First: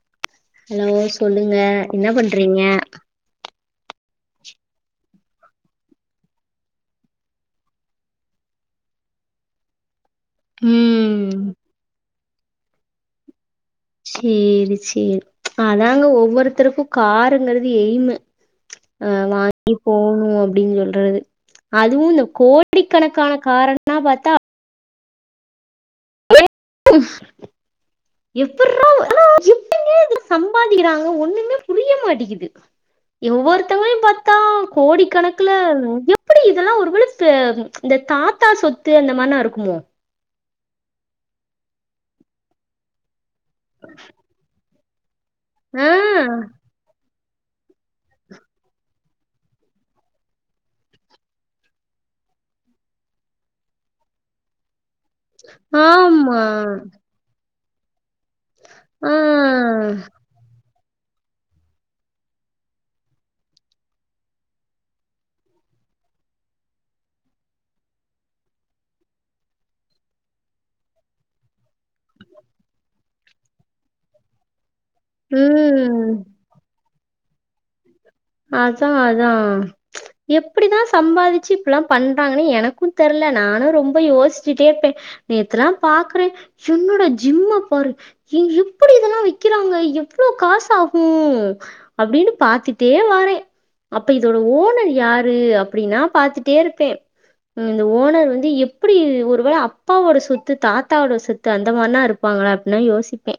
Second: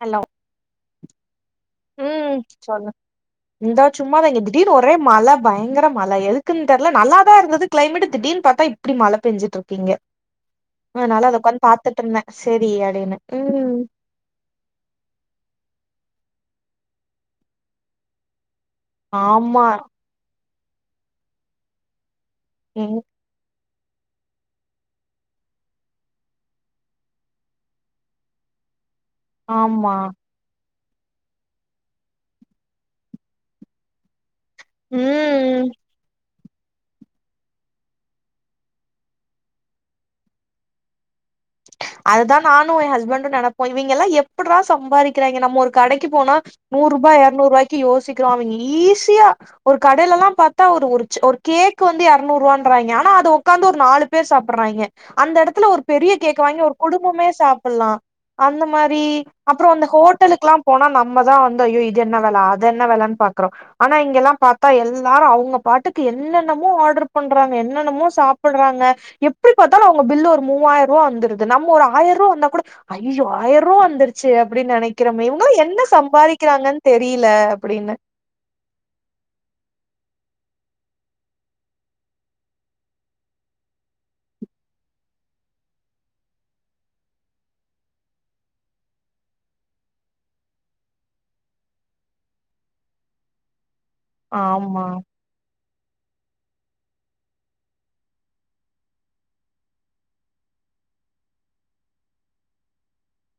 Hello hello சொல்லுங்க என்ன ம் பண்றீங்க சொல்லு இந்தா சும்மாதா இங்க திடீர்னு ஒரே மழ பயங்கர மழ எதுக்குன் தெர்ல நல்லாதா இருந்தது கிளைமேட்டு திடீர்ன்னு பாத்தா இப்டி மழ பெஞ்சிட்ருக்கு இங்க அதனால அத ம் ஒக்காந்து பாத்துட்ருந்தே சேரி அப்டின்னு ம் சேரி சேரி அதாங்க ஒவ்வொருத்தருக்கு காருங்கிறது எயிமு அ ஆமா வாங்கி போணு அப்டின் சொல்றது அதுவு இந்த எங் கோடிக்கணக்கான காரண நா பாத்தா எப்புட்றா ஆனா எப்டிங்க ஆமா இது சம்பாதிக்கிறாங்க ஒன்னுமே புரிய மாட்டிக்குது ஒவ்வொருத்தங்களையு பாத் தா கோடி கணக்குல ம் ஐயோ எப்டி இதெல்லா ஒரு வேள இப்ப இந்த தாத்தா சொத்து அந்த மாரிலா இருக்குமோ அததா நானு எ ஹஸ்பண்டு நெனப்போ இவங்கெல்லா எப்புட்றா சம்பாதிக் க்கிறாங்கெ நம்ம ஒரு ஆ கடைக்கு போனா நூறுபா எரநூறு ரூவாய்க்கு யோசிக்கிறோ அவங்கெ ஈஸியா ஒரு கடைலலா பாத்தா ஒரு ஒருச்சு ஒரு கேக்கு வந்து எரநூறுவான்றாங்கெ ஆனா அத ஒக்காந்து ஒரு நாலு பேர் சாப்புட்றாங்கெ அந்த எடத்துல ஒரு பெரிய ஆமா கேக்க வாங்கி ஒரு குடும்பமே சாப்புட்லா அந்த மாரி ஆ அப்றோ அந்த ஹோட்டலுக்குலா போனா நம்மதா வந்து ஐயோ இது என்ன வெல அது என்ன வெலன் பாக்குறோ ஆனா இங்கெல்லா பாத்தா எல்லாரு அவ்ங்க பாட்டுக்கு என்னென்னமோ ஆர்ட்ரு பண்றாங்க என்னென்னமோ சாப்புட்றாங்க எப்டி பாத்தாலு அவ்ங்க பில்லு ஒரு மூவாயிர் ரூவா வந்துருது நம்ம ஒரு ஆயர்ரூவா வந்தா கூட ஐயயோ ஆயர்ரூவா வந்துருச்சே அப்டின் நெனைக் க்குறமே இவ்ங்களா என்ன ம் சம்பாதிக்கிறாங்கன் தெரியில அப்டின்னு அதா அதா எப்டிதா சம்பாதிச்சு இப்பிட்லா பண்றாங்கனே எனக்கு தெர்ல நானு ரொம்ப யோஸ்ச்சுட்டே இருப்பே நேத்துலா பாக்குறே என்னடா ஜிம்ம பாரு ஏ எப்டி இதெல்லா வெக்கிறாங்க எவ்ளோ காசு ஆகு அப்டினு பாத்து ட்டே வாரே அப்ப இதோட ஆமா ஓனர் யாரு அப்டின்னா பாத்துட்டேருப்பே ம் இந்த ஓனர் வந்து எப்டி ஒரு வேள அப்பாவோட சொத்து தாத்தாவோட சொத் அந்த மார்னா இருப்பாங்களா அப்டினா யோசிப்பே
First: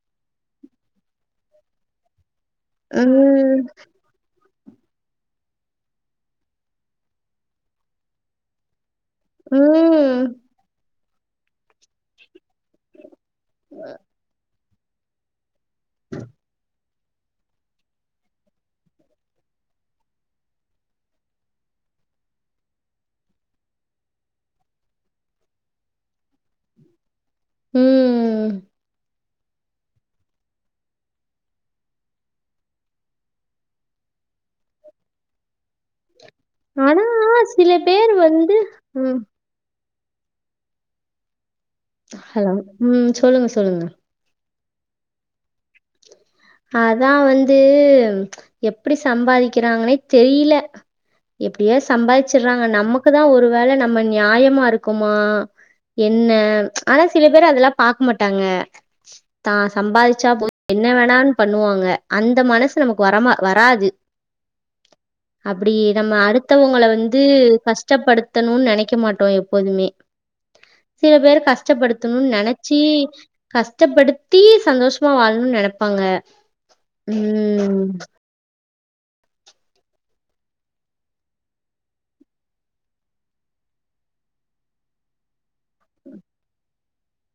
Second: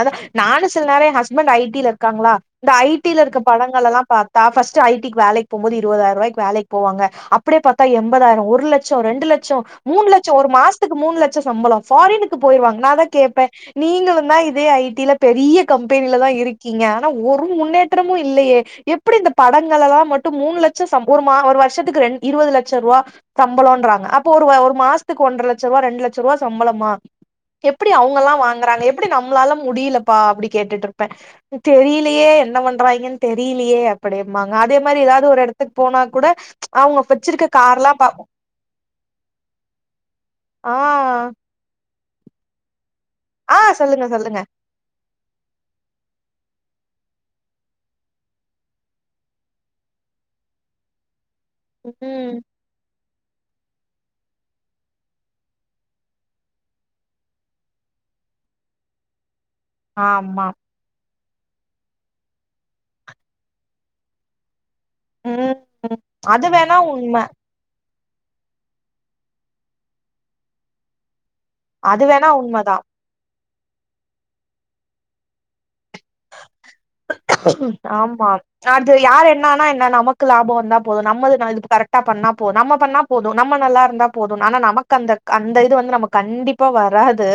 அதா நானு சில நேர எ ஹஸ்பண்ட் ஐ டி ல இருக்காங்களா இந்த ஐ டி ல இருக்க உம் படங்களெல்லா பாத் தா ஃபஸ்ட்டு ஐ டி க்கு வேலைக்கு போம்போது இருவதாயரூவாய்க்கு வேலைக்கு போவாங்க அப்டியே பாத்தா எம்பதாயிரோ ஒரு லெட் ச்ச ரெண்டு லெட்ச மூணு உம் லெட்சம் ஒரு மாசத்துக்கு மூணு லெட்ச சம்பள ஃபாரினுக்கு போயிருவாங்க நா அதா கேப்பே நீங்களுந்தா இதே ஐ டி ல பெரிய கம்பெனில தா இருக்கீங்க ஒரு முன்னேற்றமு இல்லயே எப்டி இந்த படங்களெல்லா மட்டு மூணு லட்சம் சம் ஒரு ஒரு வருஷத்துக்கு ரெண் இருவது லச்சர்வா சம்பளோன்றாங்க அப்போ ஒரு ஒரு மாசத்துக்கு ஒன்ற லச்சர்வா ரெண்டு லச்சர்வா சம்பளமா எப்டி அவங்கலா உம் வாங்குறாங்க எப்டி நம்ளால முடிலப்பா அப்டி கேட்டுட்ருப்பே தெரிலையே என்ன பண்றாங்கன்னு தெரிலையே அப்டிம்பாங்க அதே மாரி எதாது ஒரு எடத்துக்கு போனா கூட அவங்க ஆனா வச்சிருக்க சில கார்லா பேர் பாப்போ வந்து ம் ஆ ஹலோ ம் சொல்லுங்க சொல்லுங்க இப்ப சொல்லுங்க அதா வந்து எப்டி சம்பாதிக்கிறாங்கன்னே தெரில எப்டியே ம் சம்பாதிச்சிர்றாங்க நமக்குதா ஒரு வேள நம்ம நியாயமா இருக்கமா என்ன ஆனா சில பேர் அதெல்லா பாக்க மாட்டாங்க தா சம்பாதிச்சா ஆமா போது என்ன வேணாலு பண்ணுவாங்க அந்த மனசு நமக்கு வரமா வராது ம் அப்டி நம்ம அது வேணா அடுத்தவங்கள உண்ம வந்து கஷ் ட்டப்படுத்தணுனு நெனைக்க மாட்டோ எப்போதுமே சில பேர் கஷ் அது வேணா கஷ்டப்படுத்தணுனு உண்மதா நெனச்சி கஷ்டப்படுத்தி சந்தோசமா வாழணுனு நெனப்பாங்க ம் ஆமாம் அது யார் என்னான என்ன நமக்கு லாப வந்தா போது நம்ளுக்கு கரெக்டா பண்ணா போது நம்ம பண்ணா போது நம்ம நல்லா இருந்தா போது ஆனா நமக்கு அந்த அந்த இது வந்து நமக்கு கண்டிப்பா வராது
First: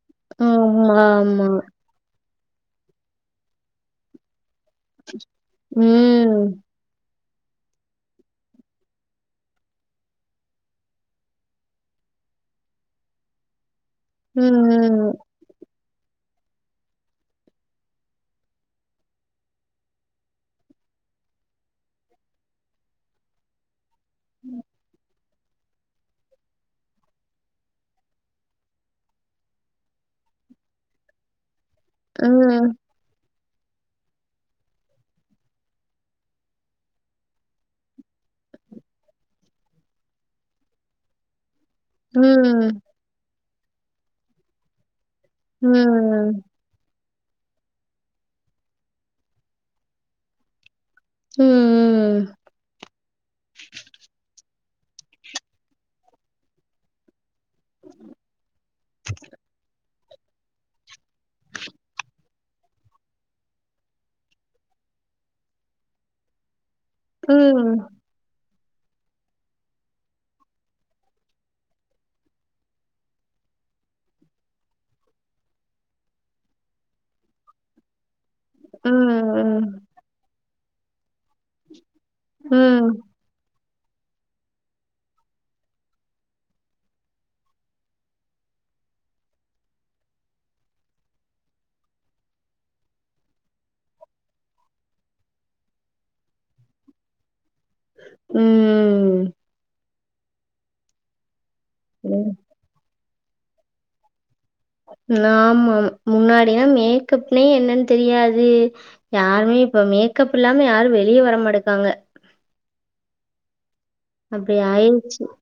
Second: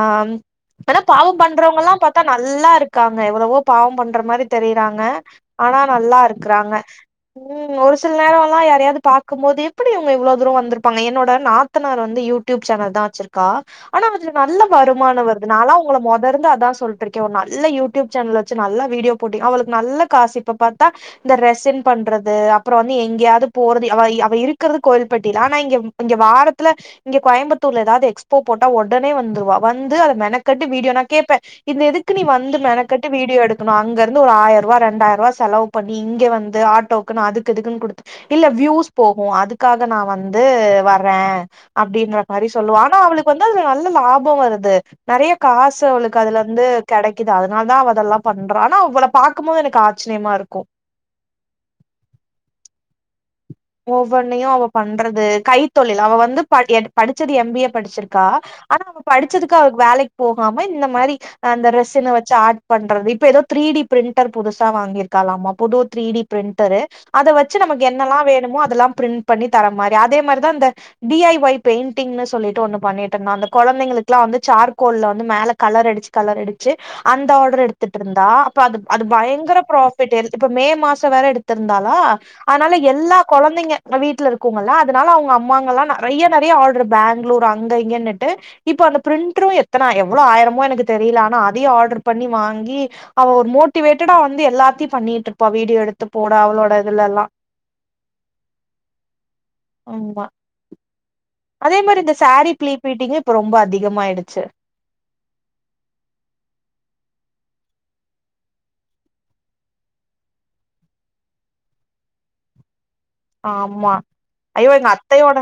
ஆம் ஆமா, ஆனா பாவ ஆமா. பண்றவங்கல்லா பாத்தா நல்லா இருக்காங்க எவ்ளவோ பாவம் பண்ற மாரி தெரிறாங்க ஆனா நல்லா ம். இருக்றாங்க ம் ஒரு சில நேரெல்லா யாரயாது பாக்குபோது எப்டி இவங்க இவ்ளோ தூரோ வந்துருப்பாங்க என்னோட நாத் தனார் வந்து யூடியூப் சேனல் தா வச்சிருக்கா ஆனா அதுல நல்ல ம், வருமான வரு நாலா ஒங்கள மொத இருந்து அதா சொல்ட்டு இருக்கே ஒரு நல்ல யூடியூப் சேனல் வச்சி நல்லா வீடியோ போட்டு அவுளுக்கு நல்ல காசு இப்ப பாத்தா இந்த ரெஸன் பண்றது அப்றோ வந்து எங்யாது போறது அவ அவ இருக்றது கோவில்பட்டில ஆனா இங்க இங்க வாரத்துல இங்க கோயம்புத்தூர்ல எதாது எக்ஸ்போ போட்டா ஒடனே வந்துருவா வந்து அத மெனக்கட்டு வீடியோ நா கேப்பே இந்த எதுக்கு நீ ம். வந்து ம். மெனக்கட்டு வீடியோ எடு க்னு அங்க இருந்து ஒரு ஆயர்வா ரெண்டாயிர்வா செலவு பண்ணி இங்க வந்து ஆட்டோக்னு அதுக்கிதுக்குனு குடுத்திட் இல்ல வியூஸ் போகு அதுக்காக நா வந்து வறே அப்டின்ற மாரி சொல்லுவா ம். ஆனா அவுளுக்கு வந்து அதுல நல்ல லாப வருது நெறைய காசு அவுளுக்கு அதுல ம். இருந்து கெடைக்குது அதனால தா அவ அதெல்லா பண்றா ஆனா அவள பாக்கும் போது எனக்கு ஆச்சிரியமா இருக்கு ம் ம். ஒவ்வொன்னையு அவ பண்றது கைத்தொழில் அவ வந்து படி எடுத் படிச்சது எம் பி ஏ படிச்சிருக்கா ஆனா அவ படிச்சதுக்கு அவ வேலைக்கு போகாம இந்த மாரி அந்த ரெஸுனு வச்சி ஆட் பண்றது இப்ப எதோ த்ரீடி பிரிண்டர் புதுசா வாங்கிருக்காலாமா புது த்ரீடி பிரிண்டரு அத வச்சி நமக்கு ம். என்னெல்லா வேணுமோ அதெல்லா பிரிண்ட் பண்ணி தர மாரி அதே மாரிதா இந்த டி ஐ ஒய் பெயிண்டிங்னு சொல்லிட்டு ஒன்னு பண்ணிட்ருந்தா அந்த கொழந்தைங்களுக்லா வந்து சார்கோல்ல வந்து மேல கலர் அடிச்சி கலர் அடிச்சி அந்த ஆட்ரு எடுத் திட்ருந்தா அப்ப அது அது பயங்கர ம். பிராஃபிட் இப்ப மே மாச வேற எடுத் திருந்தாலா அதனால எல்லா கொழந்தைங்க இங்க வீட்ல இருக்குங்கல்லா அதனால அவங்க அம்மாங்கல்லா நெறைய நெறைய ஆட்ரு பேங்ளூர் அங்க இங்கனுட்டு இப்ப அந்த பிரிண்ட்ரு எத்தன எவ்ளோ ஆயிரமோ எனக்கு தெரில ஆனா அதயு ஆட்ரு பண்ணி வாங்கி அவ ஒரு மோட்டிவேட்டடா வந்து எல்லாத்தியு பண்ணிட்ருப்பா வீடியோ எடுத்து போட அவளோட இதுல எல்லா ம் ஆமா அதே மாரி இந்த சாரீ பிளீ பீட்டிங்கு இப்ப ரொம்ப அதிகமாயிடுச்சு ஆமா முன்னாடினா மேக்கப்னே என்னன்னு தெரியாது யாருமே இப்ப மேக்கப் இல்லாம யாரு வெளிய வரமாட்டிக்காங்க ஆமா அப்டி ஐயோ எங்க ஆயிருச்சு. அத்தையோட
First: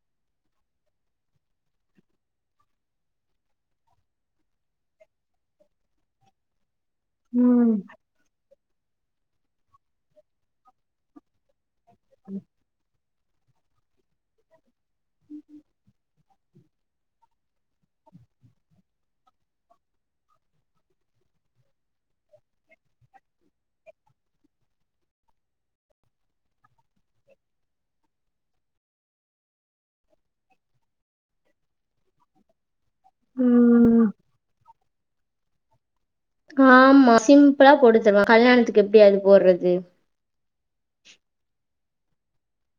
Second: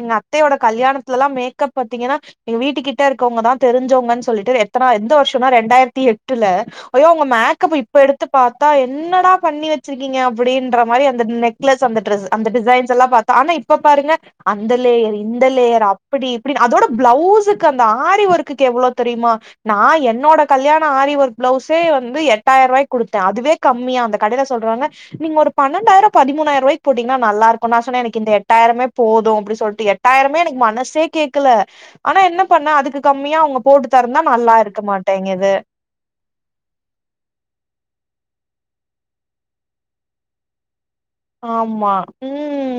எங்க அத்தையோட கல்யாணத்துலல்லா மேக்கப் பாத்தீங்கன்னா எங்க வீட்டுக்கிட்ட இருக்கவங்கதா தெரிஞ்சவங்கன்னு சொல்லிட்டு எத்தனா எந்த வருஷனா ரெண்டாயிரத்தி எட்டுல ஐயோ அவுங்க ம். மேக்கப்ப இப்ப எடுத்து பாத்தா என்னடா பண்ணி வெச்சிருக்கீங்க அப்படின்ற மாரி அந்த நெக்லஸ் அந்த ட்ரெஸ் அந்த டிசைன்ஸ் எல்லா பாத்தா ஆனா இப்ப பாருங்க அந்த லேயர் இந்த லேயர் அப்டி இப்டின் அதோட பிளவுஸுக்கு அந்த ஆரி ஒர்க்குக்கு எவ்ளோ தெரியுமா நா என்னோட கல்யாண ஆரிவொர்க் பிளவுஸே வந்து எட்டாயிரரூபாய்க் கொடுத்தே அதுவே கம்மியா அந்த கடைல சொல்றாங்க நீங்க ஒரு பன்னெண்டாயிரோ பதிமூணாயிரூவாய் போட்டீங்கன்னா நல்லா இருக்கு நா சொன்னே எனக்கு இந்த எட்டாயிரமே போது அப்டினு சொல்ட்டு எட்டாயிரமே எனக்கு மனசே கேட்கல ஆனா என்ன பண்ண அதுக்கு கம்மியா அவுங்க போட்டு ம். தரனா நல்லாருக்க மாட்டேங்குது ஆமா சிம்பிளா போட்டு தருவாங் கல்யாணத்துக்கு எப்டி அது போடுறது ஆமா ம்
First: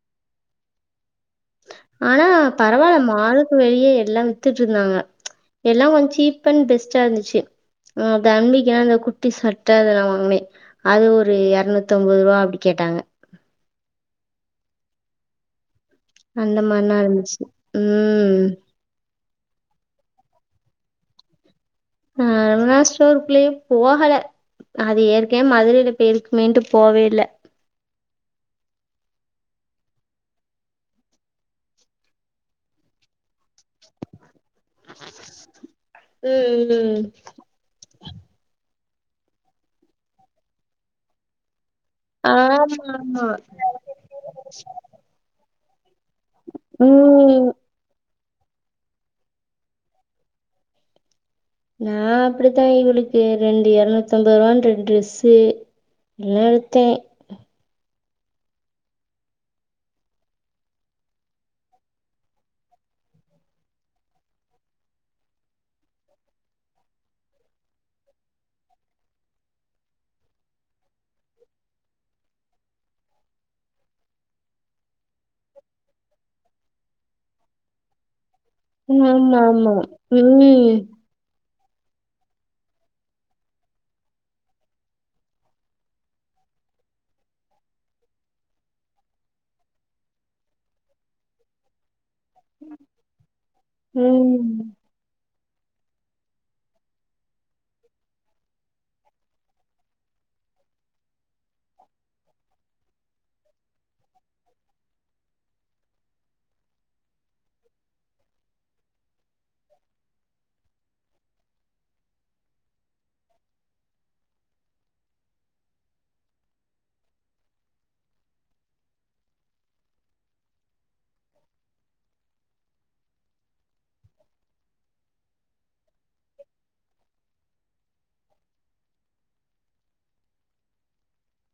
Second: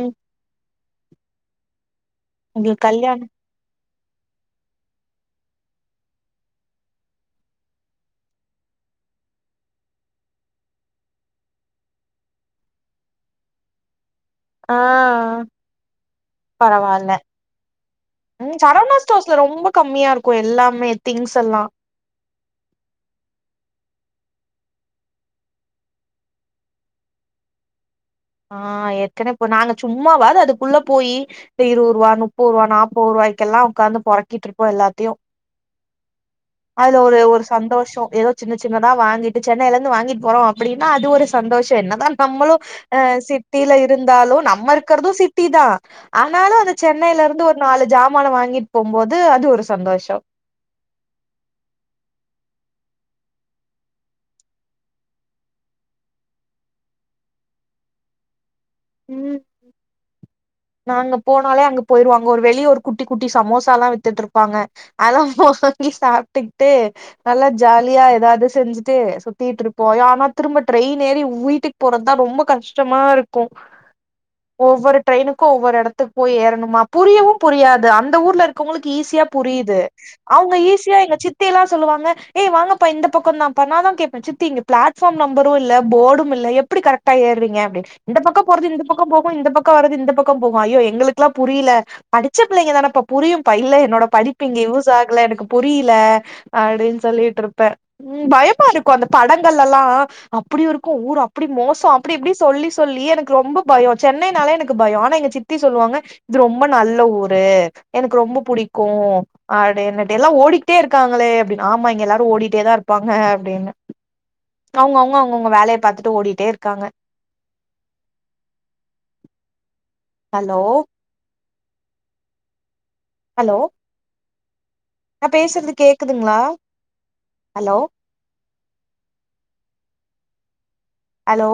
ஆனா உங்களுக்கு பரவாயில்ல கல்யாணம் மாலுக்கு வெளிய எல்லா வித்துட்டுருந்தாங்க எல்லா கொஞ்சோ சீப் அண்ட் பெஸ்ட்டா இருந்துச்சு அ தம்பிக்கலா இந்த குட்டி சட்ட அதலா வாங்குனே அது ஒரு இரநூத்தம்பது ரூவா அப்டி கேட்டாங்க ஆ அந்த மார்னா பரவால்ல இருந்துச்சு ம் தாஸ்ல ரொம்ப கம்மியா இருக்கு எல்லாமே திங்ஸ் எல்லா அ அருணா ஸ்டோருக்குள்ளே போகல அது ஏற்கனயே மதுரைல போய் இருக்கமேன்ட்டு போவே இல்ல ஆ ஏற்கனவே போ நாங்க சும்மாவாது அதுக்குள்ள போயி இருவருவா முப்போருவா நாப்பது ரூவாய்க்கெல்லா உக்காந்து பொறக்கிட்டு இருப்போ எல்லாத்தையு ம் ம். அதுல ஒரு ஒரு சந்தோஷோ எதோ சின்ன சின்னதா வாங்கிட்டு சென்னையில வாங்கிட்டு போறோ அப்டின்னா அது ஒரு சந்தோஷ என்னதா நம்மளு ஆமாமா. சிட்டியில இருந்தாலு நம்ம இருக்கிறது சிட்டி தா ஆனாலு அந்த சென்னையில இருந்து ம். ஒரு நாலு ஜாமான வாங்கிட்டு போம்போது அது ஒரு சந்தோஷ நா அப்டித்தா இவளுக்கு ரெண்டு இரநூத்தம்பது ருவான் ரெண்டு ட்ரெஸ்ஸு ன்னு எடுத்தே ம் நாங்க போனாலே அங்க போயிருவோ அங்க ஒரு வெளிய ஒரு குட்டி குட்டி சமோசா எல்லா வித்துட்டு இருப்பாங்க அதல்லா வாங்கி சாப்ட்டுக்கிட்டு நல்லா ஜாலியா எதாவது செஞ்சுட்டு சுத்திட்டு இருப்போ யானா திரும்ப ட்ரெயின் ஏறி வீட்டுக்கு போறதா ரொம்ப கஷ்டமா இருக்கு ஒவ்வொரு ட்ரெயினுக்கு ஒவ்வொரு இடத்துக்கு போய் ஏறணுமா புரியவு புரியாது அந்த ஊர்ல இருக் கவுங்களுக்கு ஈஸியா ஆமா ஆமா புரியுது அவுங்க ம் ஈஸியா எங்க சித் தில்லா சொல்லுவாங்க ஏய் வாங்கப்பா இந்த பக்கந்தாப்பா நா அதா கேப்பே சித்தி இங்க பிளாட்பார்ம் நம்பரு இல்ல போர்டும் இல்ல எப்டி கரெக்டா ஏறிங்க அப்டின்னு இந்த பக்கம் போறது இந்த பக்கம் போகு இந்த பக்க வரது இந்த பக்க போகு ஐயோ எங்களுக்குல்லா புரியல படிச்ச பிள்ளைங்க தானேப்ப புரியுப்பா இல்ல என்னோட படிப்பு ம் இங்க யூஸ் ஆகல எனக்கு புரிய்ல அப்டின்னு சொல்லிட்ருப்பே ம் பயமா இருக்கு அந்த படங்கள் எல்லா அப்டி இருக்கு ஊர் அப்டி மோசோ அப்டி இப்டி சொல்லி சொல்லி எனக்கு ரொம்ப பயோ சென்னைனாலே எனக்கு பயோ ஆனா எங்க சித்தி சொல்லுவாங்க இது ரொம்ப நல்ல ஊரு எனக்கு ரொம்ப புடிக்கு அப்டீனுட்டு எல்லா ஓடிக்கிட்டே இருக்காங்களே அப்டினு ஆமா இங்க எல்லாரு ஓடிட்டே தா இருப்பாங்க அப்டின்னு அவங்கவுங்க அவுங்கவுங்க வேலய பாத்துட்டு ஓடிட்டே இருக்காங்க ஹலோ ஹலோ நா பேசுறது கேக்குதுங்ளா ஹலோ ஹலோ